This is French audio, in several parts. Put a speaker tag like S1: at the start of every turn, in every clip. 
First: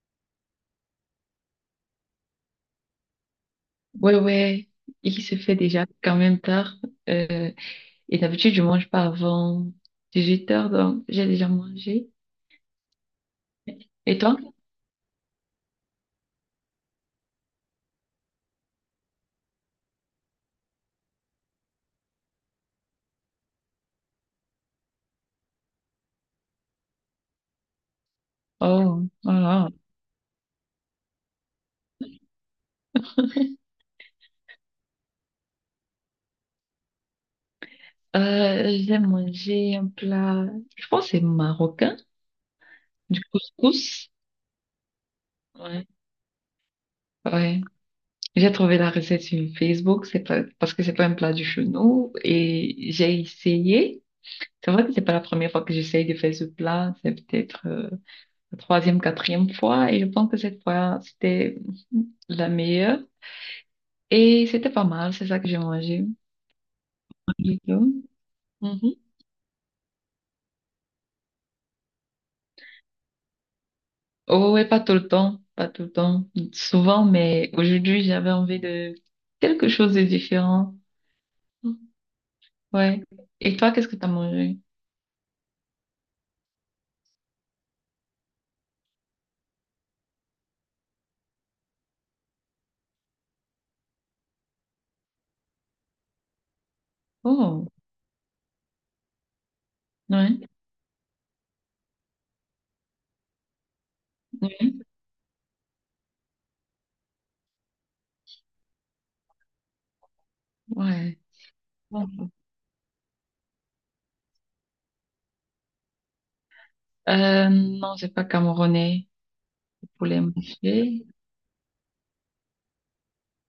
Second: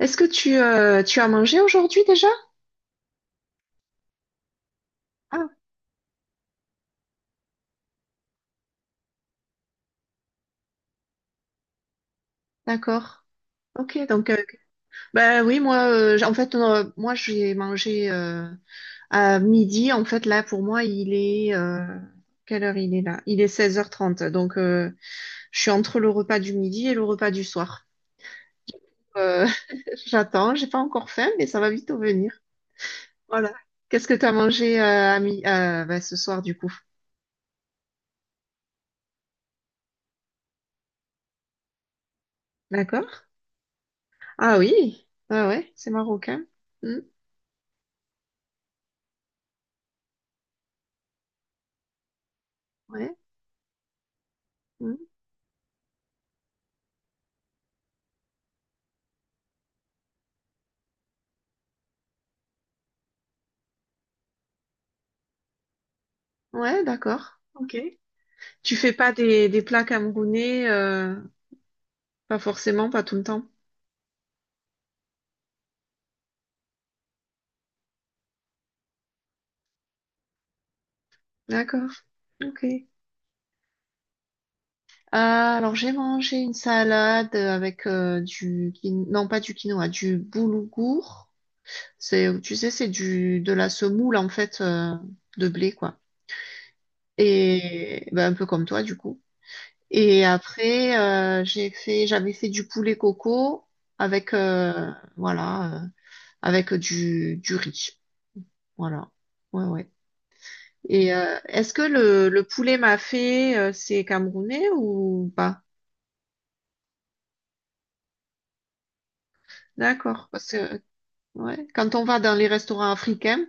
S1: Est-ce que tu as mangé aujourd'hui déjà?
S2: Ouais, ouais, il se
S1: Ah,
S2: fait déjà quand même tard. Euh, et d'habitude, je mange pas avant 18 heures, donc j'ai déjà mangé.
S1: d'accord. Ok,
S2: Et
S1: donc
S2: toi?
S1: bah oui, moi en fait moi j'ai mangé à midi. En fait là pour moi il est quelle heure il est là? Il est 16h30. Donc je suis entre le repas du midi et le repas du soir.
S2: Oh,
S1: Euh,
S2: voilà.
S1: J'attends, j'ai pas encore faim, mais ça va vite venir. Voilà. Qu'est-ce que tu as mangé bah, ce soir du coup?
S2: J'ai mangé un plat, je pense que c'est marocain,
S1: D'accord?
S2: du couscous.
S1: Ah oui, ah ouais,
S2: Ouais.
S1: c'est marocain. Hmm,
S2: Ouais. J'ai trouvé la recette sur Facebook, c'est pas, parce que c'est pas un plat du chez nous, et
S1: ouais.
S2: j'ai essayé. C'est vrai que c'est
S1: Mmh.
S2: pas la première fois que j'essaye de faire ce plat, c'est peut-être la troisième, quatrième fois, et je pense que cette fois, c'était la meilleure. Et c'était pas mal, c'est ça que j'ai mangé.
S1: Ouais, d'accord.
S2: Du
S1: Ok.
S2: tout.
S1: Tu fais
S2: Mhm.
S1: pas des plats camerounais, pas forcément, pas tout le temps.
S2: Oh, ouais, pas tout le temps, pas tout le temps, souvent, mais aujourd'hui, j'avais envie de quelque chose de différent.
S1: D'accord. Ok.
S2: Ouais. Et toi, qu'est-ce que t'as mangé?
S1: Alors j'ai mangé une salade avec non pas du quinoa, du boulgour. C'est, tu sais, c'est du de la semoule en fait de blé quoi.
S2: Oh,
S1: Et ben, un peu comme toi du coup. Et
S2: ouais,
S1: après j'avais fait du poulet coco avec
S2: ouais,
S1: voilà avec du riz. Voilà. Ouais, ouais. Et
S2: ouais.
S1: est-ce que le,
S2: Bon.
S1: le poulet mafé, c'est camerounais ou pas?
S2: Non, c'est pas camerounais, le poulet
S1: D'accord. Parce que
S2: mâché.
S1: ouais, quand on va dans les restaurants africains,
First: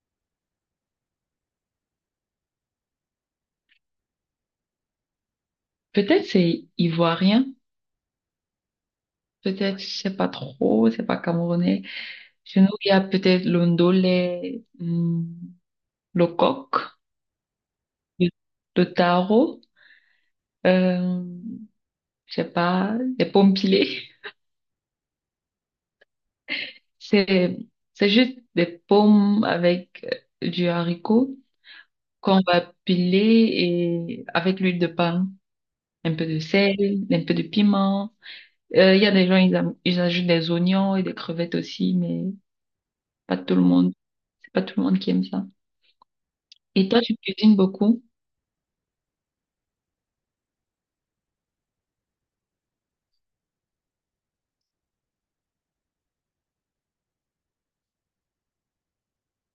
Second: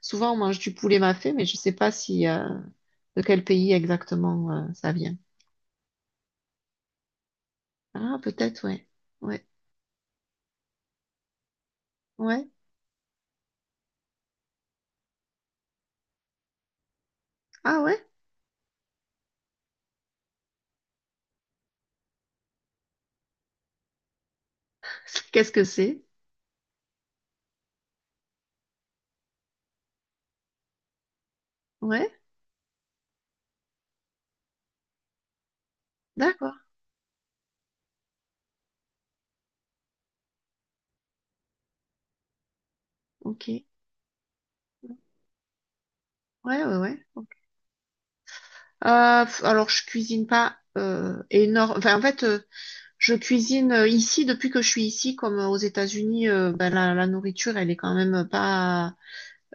S1: souvent on mange du poulet mafé, mais je sais pas si de quel pays exactement ça vient.
S2: Peut-être c'est ivoirien,
S1: Ah, peut-être, ouais. Ouais.
S2: peut-être, je sais pas trop, c'est pas camerounais.
S1: Ouais.
S2: Chez nous, il y a peut-être l'ondolé, le coq,
S1: Ah ouais?
S2: le, le taro, euh, je sais pas, les pommes pilées.
S1: Qu'est-ce que c'est?
S2: C'est, c'est juste des pommes avec du haricot
S1: Ouais.
S2: qu'on va piler et avec l'huile de palme, un peu de
S1: D'accord.
S2: sel, un peu de piment. Il y a des gens, ils ajoutent des oignons et des crevettes aussi, mais pas
S1: Ok.
S2: tout le monde, c'est pas tout le monde qui aime ça.
S1: Ouais, ouais,
S2: Et
S1: ouais.
S2: toi, tu
S1: Ok.
S2: cuisines beaucoup?
S1: Alors, je cuisine pas énorme. Enfin, en fait, je cuisine ici depuis que je suis ici, comme aux États-Unis, ben, la nourriture, elle est quand même pas,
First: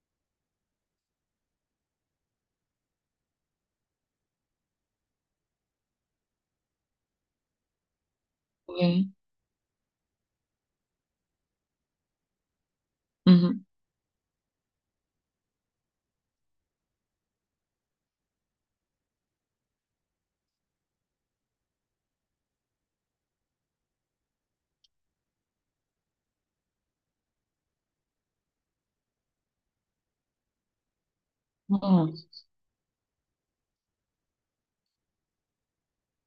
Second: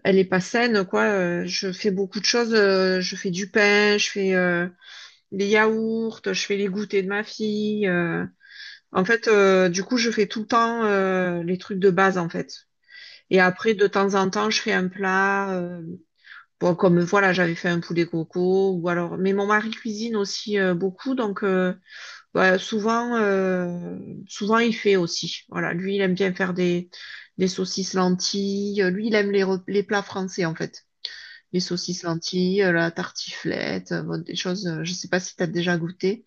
S1: elle est pas saine, quoi. Je fais beaucoup de choses. Je fais du pain, je fais les yaourts, je fais les goûters de ma fille. En
S2: Oui.
S1: fait, du coup, je fais tout le temps les trucs de base, en fait. Et
S2: Mhm.
S1: après, de temps en temps, je fais un plat. Bon, comme voilà, j'avais fait un poulet coco, ou alors. Mais mon mari cuisine aussi beaucoup, donc. Ouais, souvent il fait aussi. Voilà, lui, il aime bien faire des saucisses lentilles. Lui, il aime les plats français, en fait. Les saucisses
S2: Oh.
S1: lentilles, la tartiflette, bon, des choses. Je sais pas si t'as déjà goûté.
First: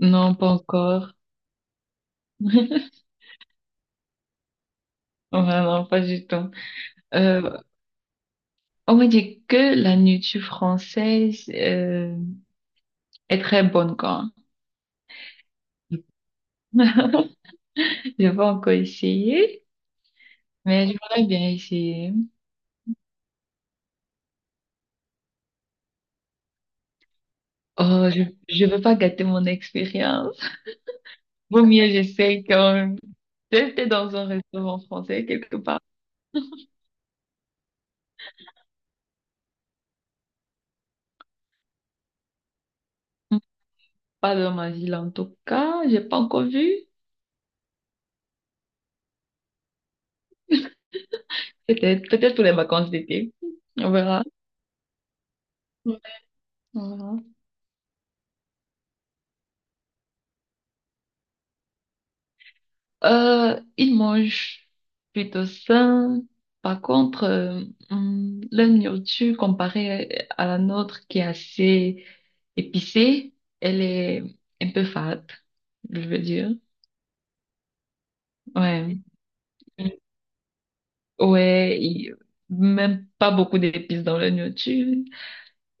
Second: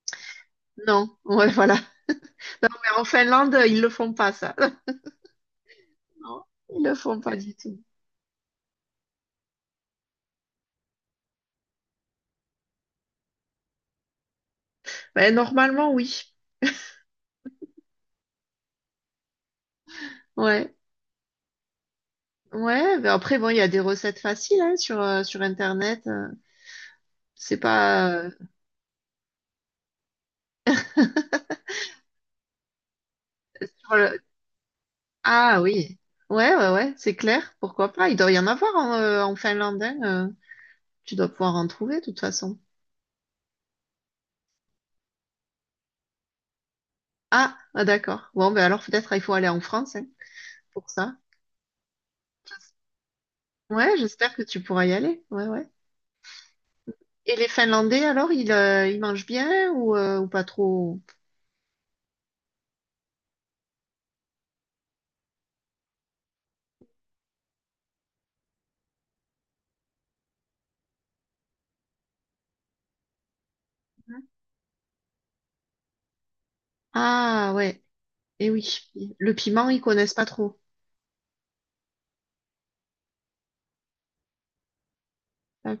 S2: Non, pas
S1: Non,
S2: encore.
S1: ouais, voilà. Ouais, en Finlande, ils le font pas, ça.
S2: Vraiment, pas du
S1: Non,
S2: tout.
S1: ils le font pas du
S2: Euh,
S1: tout.
S2: on m'a dit que la nourriture française est très bonne, quoi.
S1: Mais normalement, oui.
S2: J'ai pas encore essayé,
S1: Ouais.
S2: mais j'aimerais bien essayer.
S1: Ouais, mais après, bon, il y a des recettes faciles hein, sur Internet. C'est
S2: Oh,
S1: pas.
S2: je, je veux pas gâter mon expérience. Vaut mieux, j'essaie quand même. J'étais
S1: Sur
S2: dans
S1: le-
S2: un restaurant français quelque
S1: Ah
S2: part.
S1: oui, ouais, ouais, ouais, c'est clair, pourquoi pas, il doit y en avoir en Finlande, hein, tu dois pouvoir en trouver de toute façon.
S2: Pas dans ma ville, en tout cas. J'ai pas encore vu.
S1: Ah, ah, d'accord, bon, ben alors peut-être il faut aller en France hein, pour ça.
S2: Peut-être, peut-être pour les vacances d'été. On
S1: Ouais,
S2: verra.
S1: j'espère que tu pourras y aller, ouais, ouais.
S2: On verra.
S1: Et les Finlandais, alors, ils mangent bien ou pas trop?
S2: Ils mangent plutôt sain. Par contre, leur nourriture comparée à la nôtre qui est assez épicée, elle est un peu fade, je veux dire.
S1: Ah ouais, et oui,
S2: Ouais.
S1: le piment, ils
S2: Mm.
S1: connaissent pas trop,
S2: Ouais, ils- Même pas beaucoup d'épices dans leur nourriture.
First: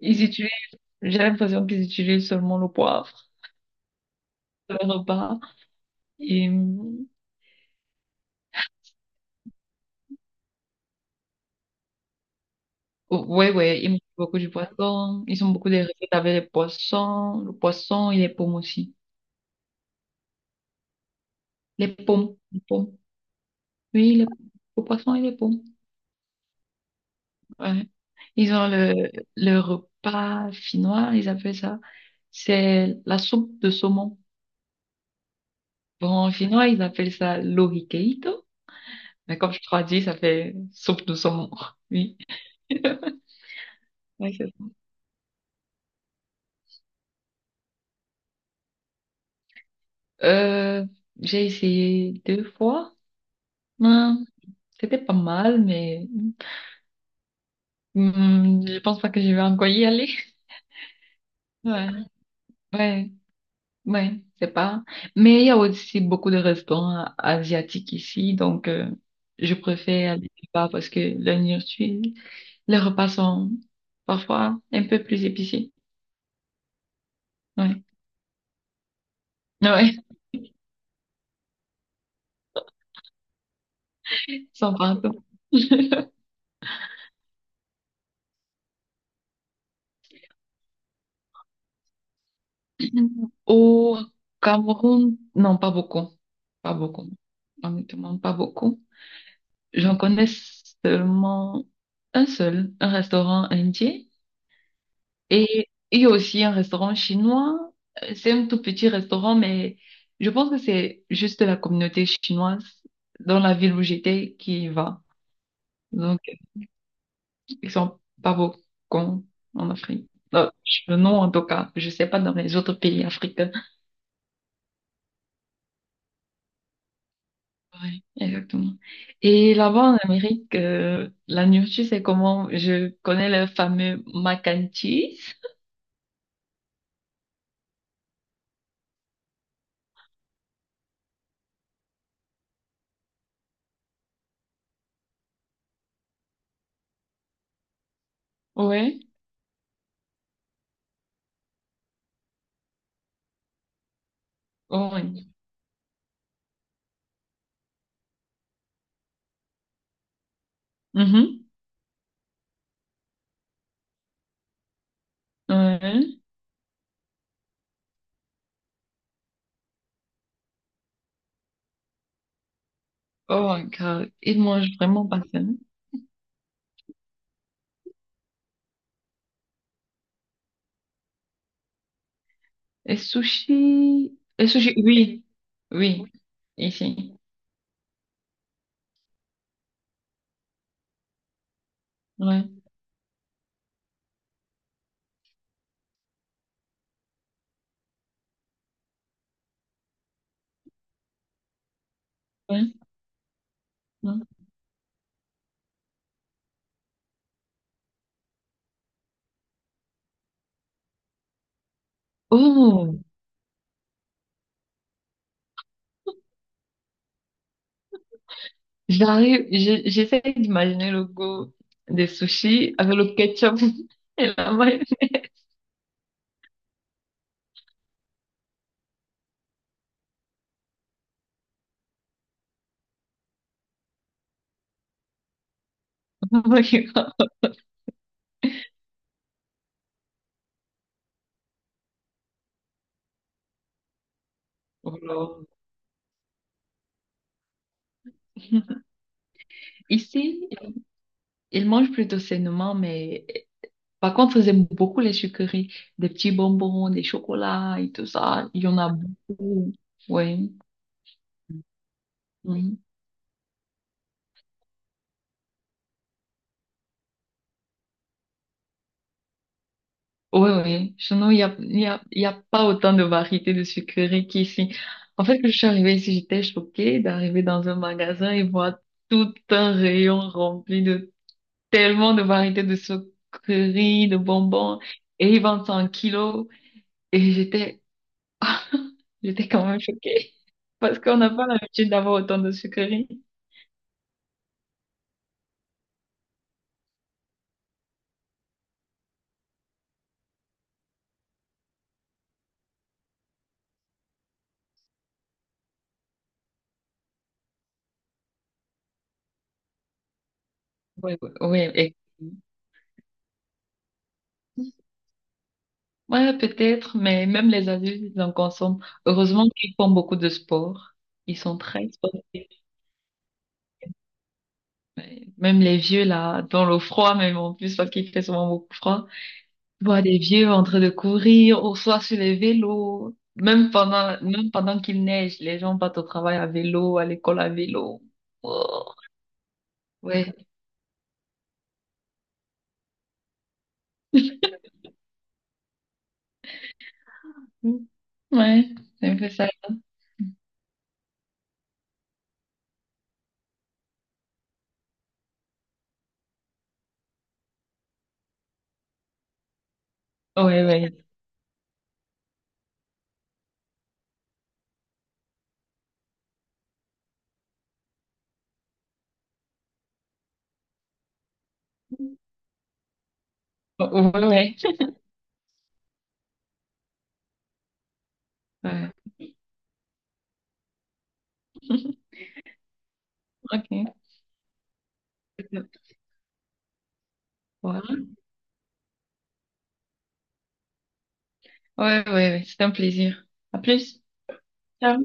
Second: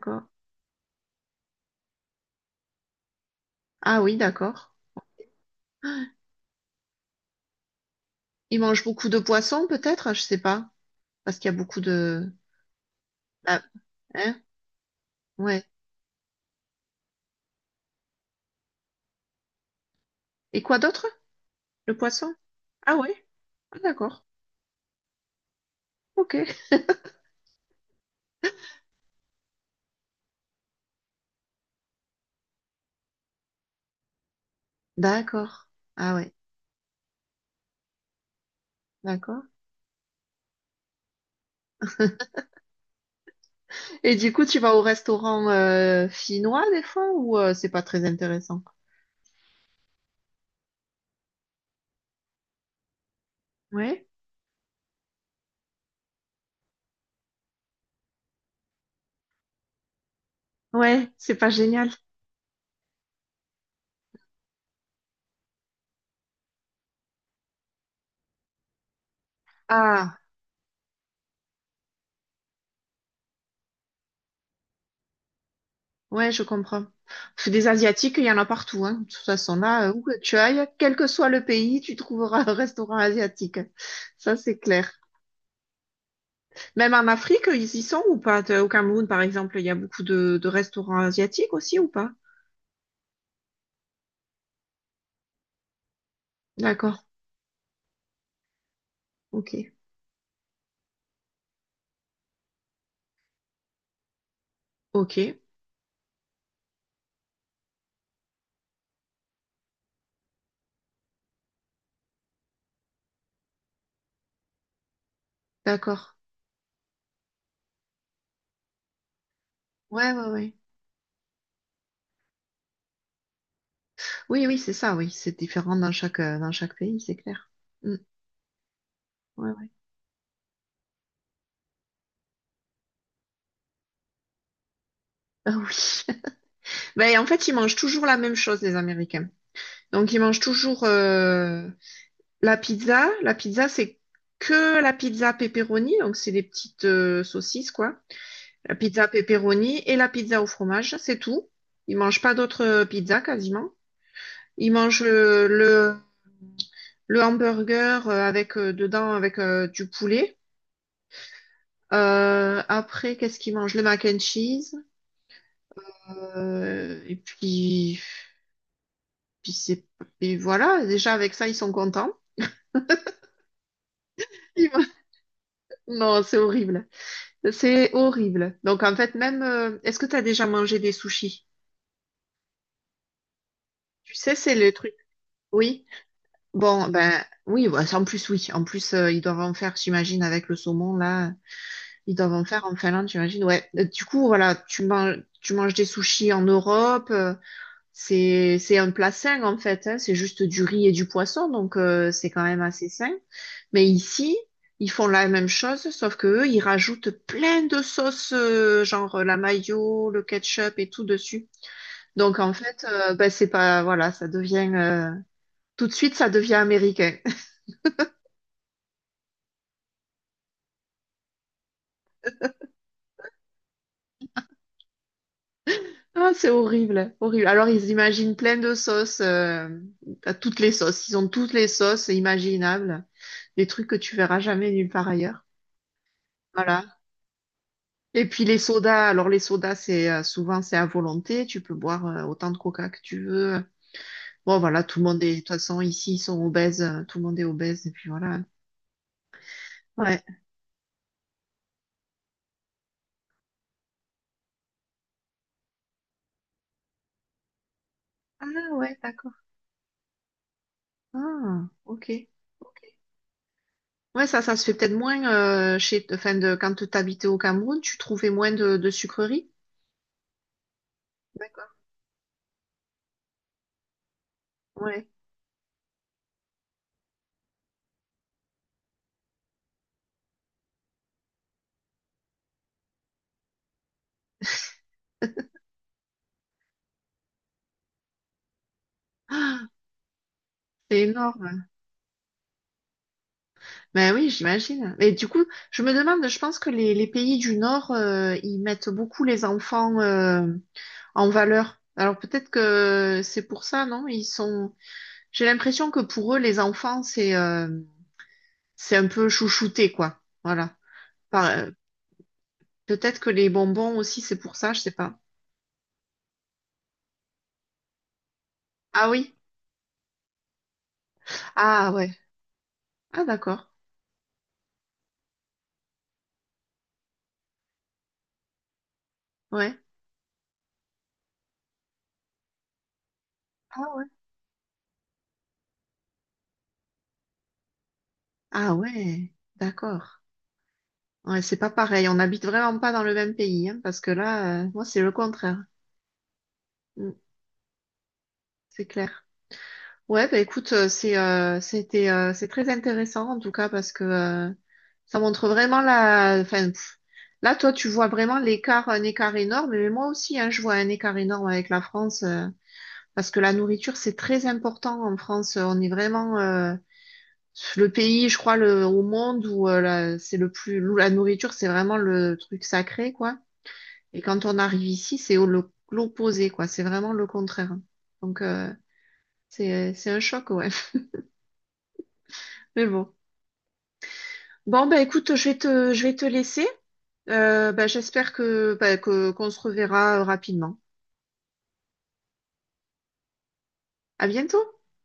S2: Ils utilisent, j'ai l'impression qu'ils utilisent seulement le poivre
S1: Ah oui, d'accord.
S2: dans leur repas. Et,
S1: Ils mangent beaucoup de poissons peut-être. Ah, je sais pas, parce qu'il y a beaucoup de.
S2: ouais,
S1: Ah,
S2: ouais, ils mangent beaucoup
S1: hein,
S2: du poisson. Ils ont
S1: ouais.
S2: beaucoup de recettes avec les poissons. Le poisson, il est pauvre aussi.
S1: Et quoi d'autre?
S2: Les
S1: Le poisson?
S2: pommes, les pommes.
S1: Ah ouais. Ah,
S2: Oui,
S1: d'accord.
S2: les, le poisson et les pommes.
S1: Ok.
S2: Ouais. Ils ont le repas finnois, ils appellent ça. C'est la soupe de saumon.
S1: D'accord.
S2: Bon,
S1: Ah
S2: en
S1: ouais.
S2: finnois, ils appellent ça lohikeito. Mais
S1: D'accord.
S2: comme je traduis, ça fait soupe de saumon. Oui.
S1: Et du
S2: Ouais,
S1: coup,
S2: c'est
S1: tu
S2: ça.
S1: vas au restaurant finnois des fois ou c'est pas très intéressant?
S2: Euh, j'ai essayé deux fois.
S1: Ouais.
S2: Hum, c'était pas mal, mais je pense pas que je vais encore y aller.
S1: Ouais, c'est pas
S2: Ouais.
S1: génial.
S2: Ouais. Oui, c'est pas. Mais il y a aussi beaucoup de restaurants asiatiques ici, donc je préfère
S1: Ah,
S2: aller là-bas parce que la nourriture, les repas sont parfois un peu plus épicés.
S1: ouais, je comprends. Parce que des
S2: Oui,
S1: Asiatiques, il y en a partout, hein. De toute façon, là,
S2: oui,
S1: où que tu ailles, quel que soit le pays, tu trouveras un restaurant asiatique. Ça, c'est
S2: sans
S1: clair.
S2: pardon.
S1: Même en Afrique, ils y sont ou pas? Au Cameroun, par exemple, il y a beaucoup de restaurants asiatiques aussi ou pas?
S2: Au Cameroun, non, pas beaucoup. Pas
S1: D'accord.
S2: beaucoup. Honnêtement, pas beaucoup.
S1: Ok.
S2: J'en connais seulement un seul, un restaurant indien.
S1: Ok.
S2: Et il y a aussi un restaurant chinois. C'est un tout petit restaurant, mais je pense que c'est juste la communauté chinoise dans la ville où j'étais qui y va.
S1: D'accord.
S2: Donc, ils sont pas beaucoup en Afrique.
S1: Ouais, ouais, ouais.
S2: Non, en tout cas, je sais pas dans les autres pays africains.
S1: Oui, oui, c'est ça, oui. C'est différent dans chaque pays, c'est clair. Mm.
S2: Oui, exactement.
S1: Ouais,
S2: Et
S1: ouais.
S2: là-bas en Amérique, la nourriture, c'est comment? Je connais le fameux mac and cheese.
S1: Ah oui. Ben, en fait, ils mangent toujours la même chose, les Américains. Donc, ils mangent toujours la pizza. La pizza, c'est que la pizza pepperoni. Donc, c'est des petites saucisses, quoi. La
S2: Ouais.
S1: pizza pepperoni et la pizza au fromage, c'est tout. Ils mangent pas d'autres pizzas, quasiment. Ils
S2: Oh,
S1: mangent
S2: oui.
S1: le hamburger avec dedans avec du poulet.
S2: Mhm.
S1: Après, qu'est-ce qu'ils mangent? Le mac and cheese.
S2: Ouais.
S1: Et puis c'est, et voilà, déjà avec ça, ils sont contents.
S2: Oh my God. Ils
S1: Ils
S2: mangent
S1: vont-
S2: vraiment pas ça.
S1: Non, c'est horrible. C'est horrible. Donc en fait, même, est-ce que tu as déjà mangé des sushis?
S2: Et
S1: Tu
S2: sushi.
S1: sais,
S2: Et
S1: c'est le
S2: sushi,
S1: truc.
S2: oui.
S1: Oui.
S2: Oui. Oui.
S1: Bon, ben
S2: Ici.
S1: oui, bah, en plus, oui. En plus, ils doivent en faire, j'imagine, avec le saumon, là, ils doivent en
S2: Ouais.
S1: faire en Finlande, j'imagine. Ouais. Du coup, voilà, tu manges des sushis en Europe. C'est un plat sain en fait, hein. C'est juste du riz et du poisson, donc c'est quand même
S2: Ouais.
S1: assez sain. Mais
S2: Ouais.
S1: ici, ils font la même chose, sauf que eux, ils rajoutent plein de sauces, genre la mayo, le ketchup et tout dessus. Donc en fait,
S2: Oh,
S1: bah, c'est pas, voilà, ça devient tout de suite, ça devient américain.
S2: J'essaie d'imaginer le goût des sushis avec le ketchup et la mayo-
S1: Ah, c'est horrible, horrible. Alors ils imaginent plein de sauces, à toutes les sauces. Ils ont toutes les sauces imaginables, des trucs que tu verras jamais nulle part ailleurs. Voilà. Et puis les sodas, alors les sodas, c'est souvent c'est à volonté, tu peux boire autant de coca que tu veux. Bon voilà, tout
S2: Oh
S1: le
S2: là.
S1: monde est, de toute façon ici ils sont obèses, tout le monde est obèse et puis voilà. Ouais.
S2: Ici, ils mangent plutôt sainement, mais par contre, ils aiment beaucoup les sucreries, des petits bonbons, des chocolats et tout ça. Il y
S1: Ah
S2: en a
S1: ouais, d'accord.
S2: beaucoup. Oui.
S1: Ah, ok. Ok. Ouais, ça se fait peut-être moins chez, enfin de quand t'habitais au Cameroun, tu trouvais moins de sucreries.
S2: Oui, oui. Sinon, il n'y a,
S1: D'accord.
S2: il y a, il y a pas autant de variétés de sucreries qu'ici.
S1: Ouais.
S2: En fait, quand je suis arrivée ici, j'étais choquée d'arriver dans un magasin et voir tout un rayon rempli de tellement de variétés de sucreries, de bonbons. Et ils vendent ça en kilos. Et j'étais, j'étais quand même choquée. Parce
S1: C'est
S2: qu'on n'a pas
S1: énorme.
S2: l'habitude d'avoir autant de sucreries.
S1: Ben oui, j'imagine. Mais du coup, je me demande, je pense que les pays du Nord, ils mettent beaucoup les enfants. En valeur. Alors peut-être que c'est pour ça, non? Ils sont. J'ai l'impression que pour eux, les enfants, c'est un peu chouchouté, quoi. Voilà.
S2: Oui, oui,
S1: Par-
S2: oui.
S1: euh,
S2: et-
S1: Peut-être que les bonbons aussi, c'est pour ça, je sais pas.
S2: Ouais, peut-être, mais même les adultes, ils en consomment.
S1: Ah oui?
S2: Heureusement qu'ils font beaucoup de sport. Ils sont très
S1: Ah ouais.
S2: sportifs.
S1: Ah d'accord.
S2: Même les vieux, là, dans le froid, même en plus, parce qu'il fait souvent beaucoup froid.
S1: Ouais.
S2: Je vois des vieux en train de courir, ou soit sur les vélos.
S1: Ah ouais.
S2: Même pendant qu'il neige, les gens partent au travail à vélo, à l'école à vélo.
S1: Ah
S2: Oh,
S1: ouais. D'accord.
S2: ouais.
S1: Ouais, c'est pas pareil. On n'habite vraiment pas dans le même pays, hein, parce que là, moi, c'est le contraire. Mm,
S2: Ouais,
S1: c'est
S2: c'est un
S1: clair.
S2: peu ça.
S1: Ouais, bah écoute, c'est très intéressant en tout cas parce que ça montre vraiment la. Enfin, pff, là, toi, tu vois vraiment l'écart, un écart énorme. Mais moi aussi, hein, je
S2: Ouais,
S1: vois un
S2: ouais.
S1: écart énorme avec la France parce que la nourriture, c'est très important en France. On est vraiment le pays, je crois, au monde où c'est le plus où la nourriture, c'est vraiment le truc sacré, quoi. Et
S2: Ouais,
S1: quand
S2: ouais.
S1: on arrive ici, c'est l'opposé, quoi. C'est vraiment le contraire. Donc
S2: Ouais.
S1: c'est un choc, ouais. Mais bon.
S2: Ok.
S1: Bon, bah écoute, je vais te laisser. Bah,
S2: Voilà.
S1: j'espère bah, qu'on se reverra rapidement.
S2: Ouais, ouais, ouais. C'est un plaisir. À plus.
S1: À bientôt.
S2: Ciao.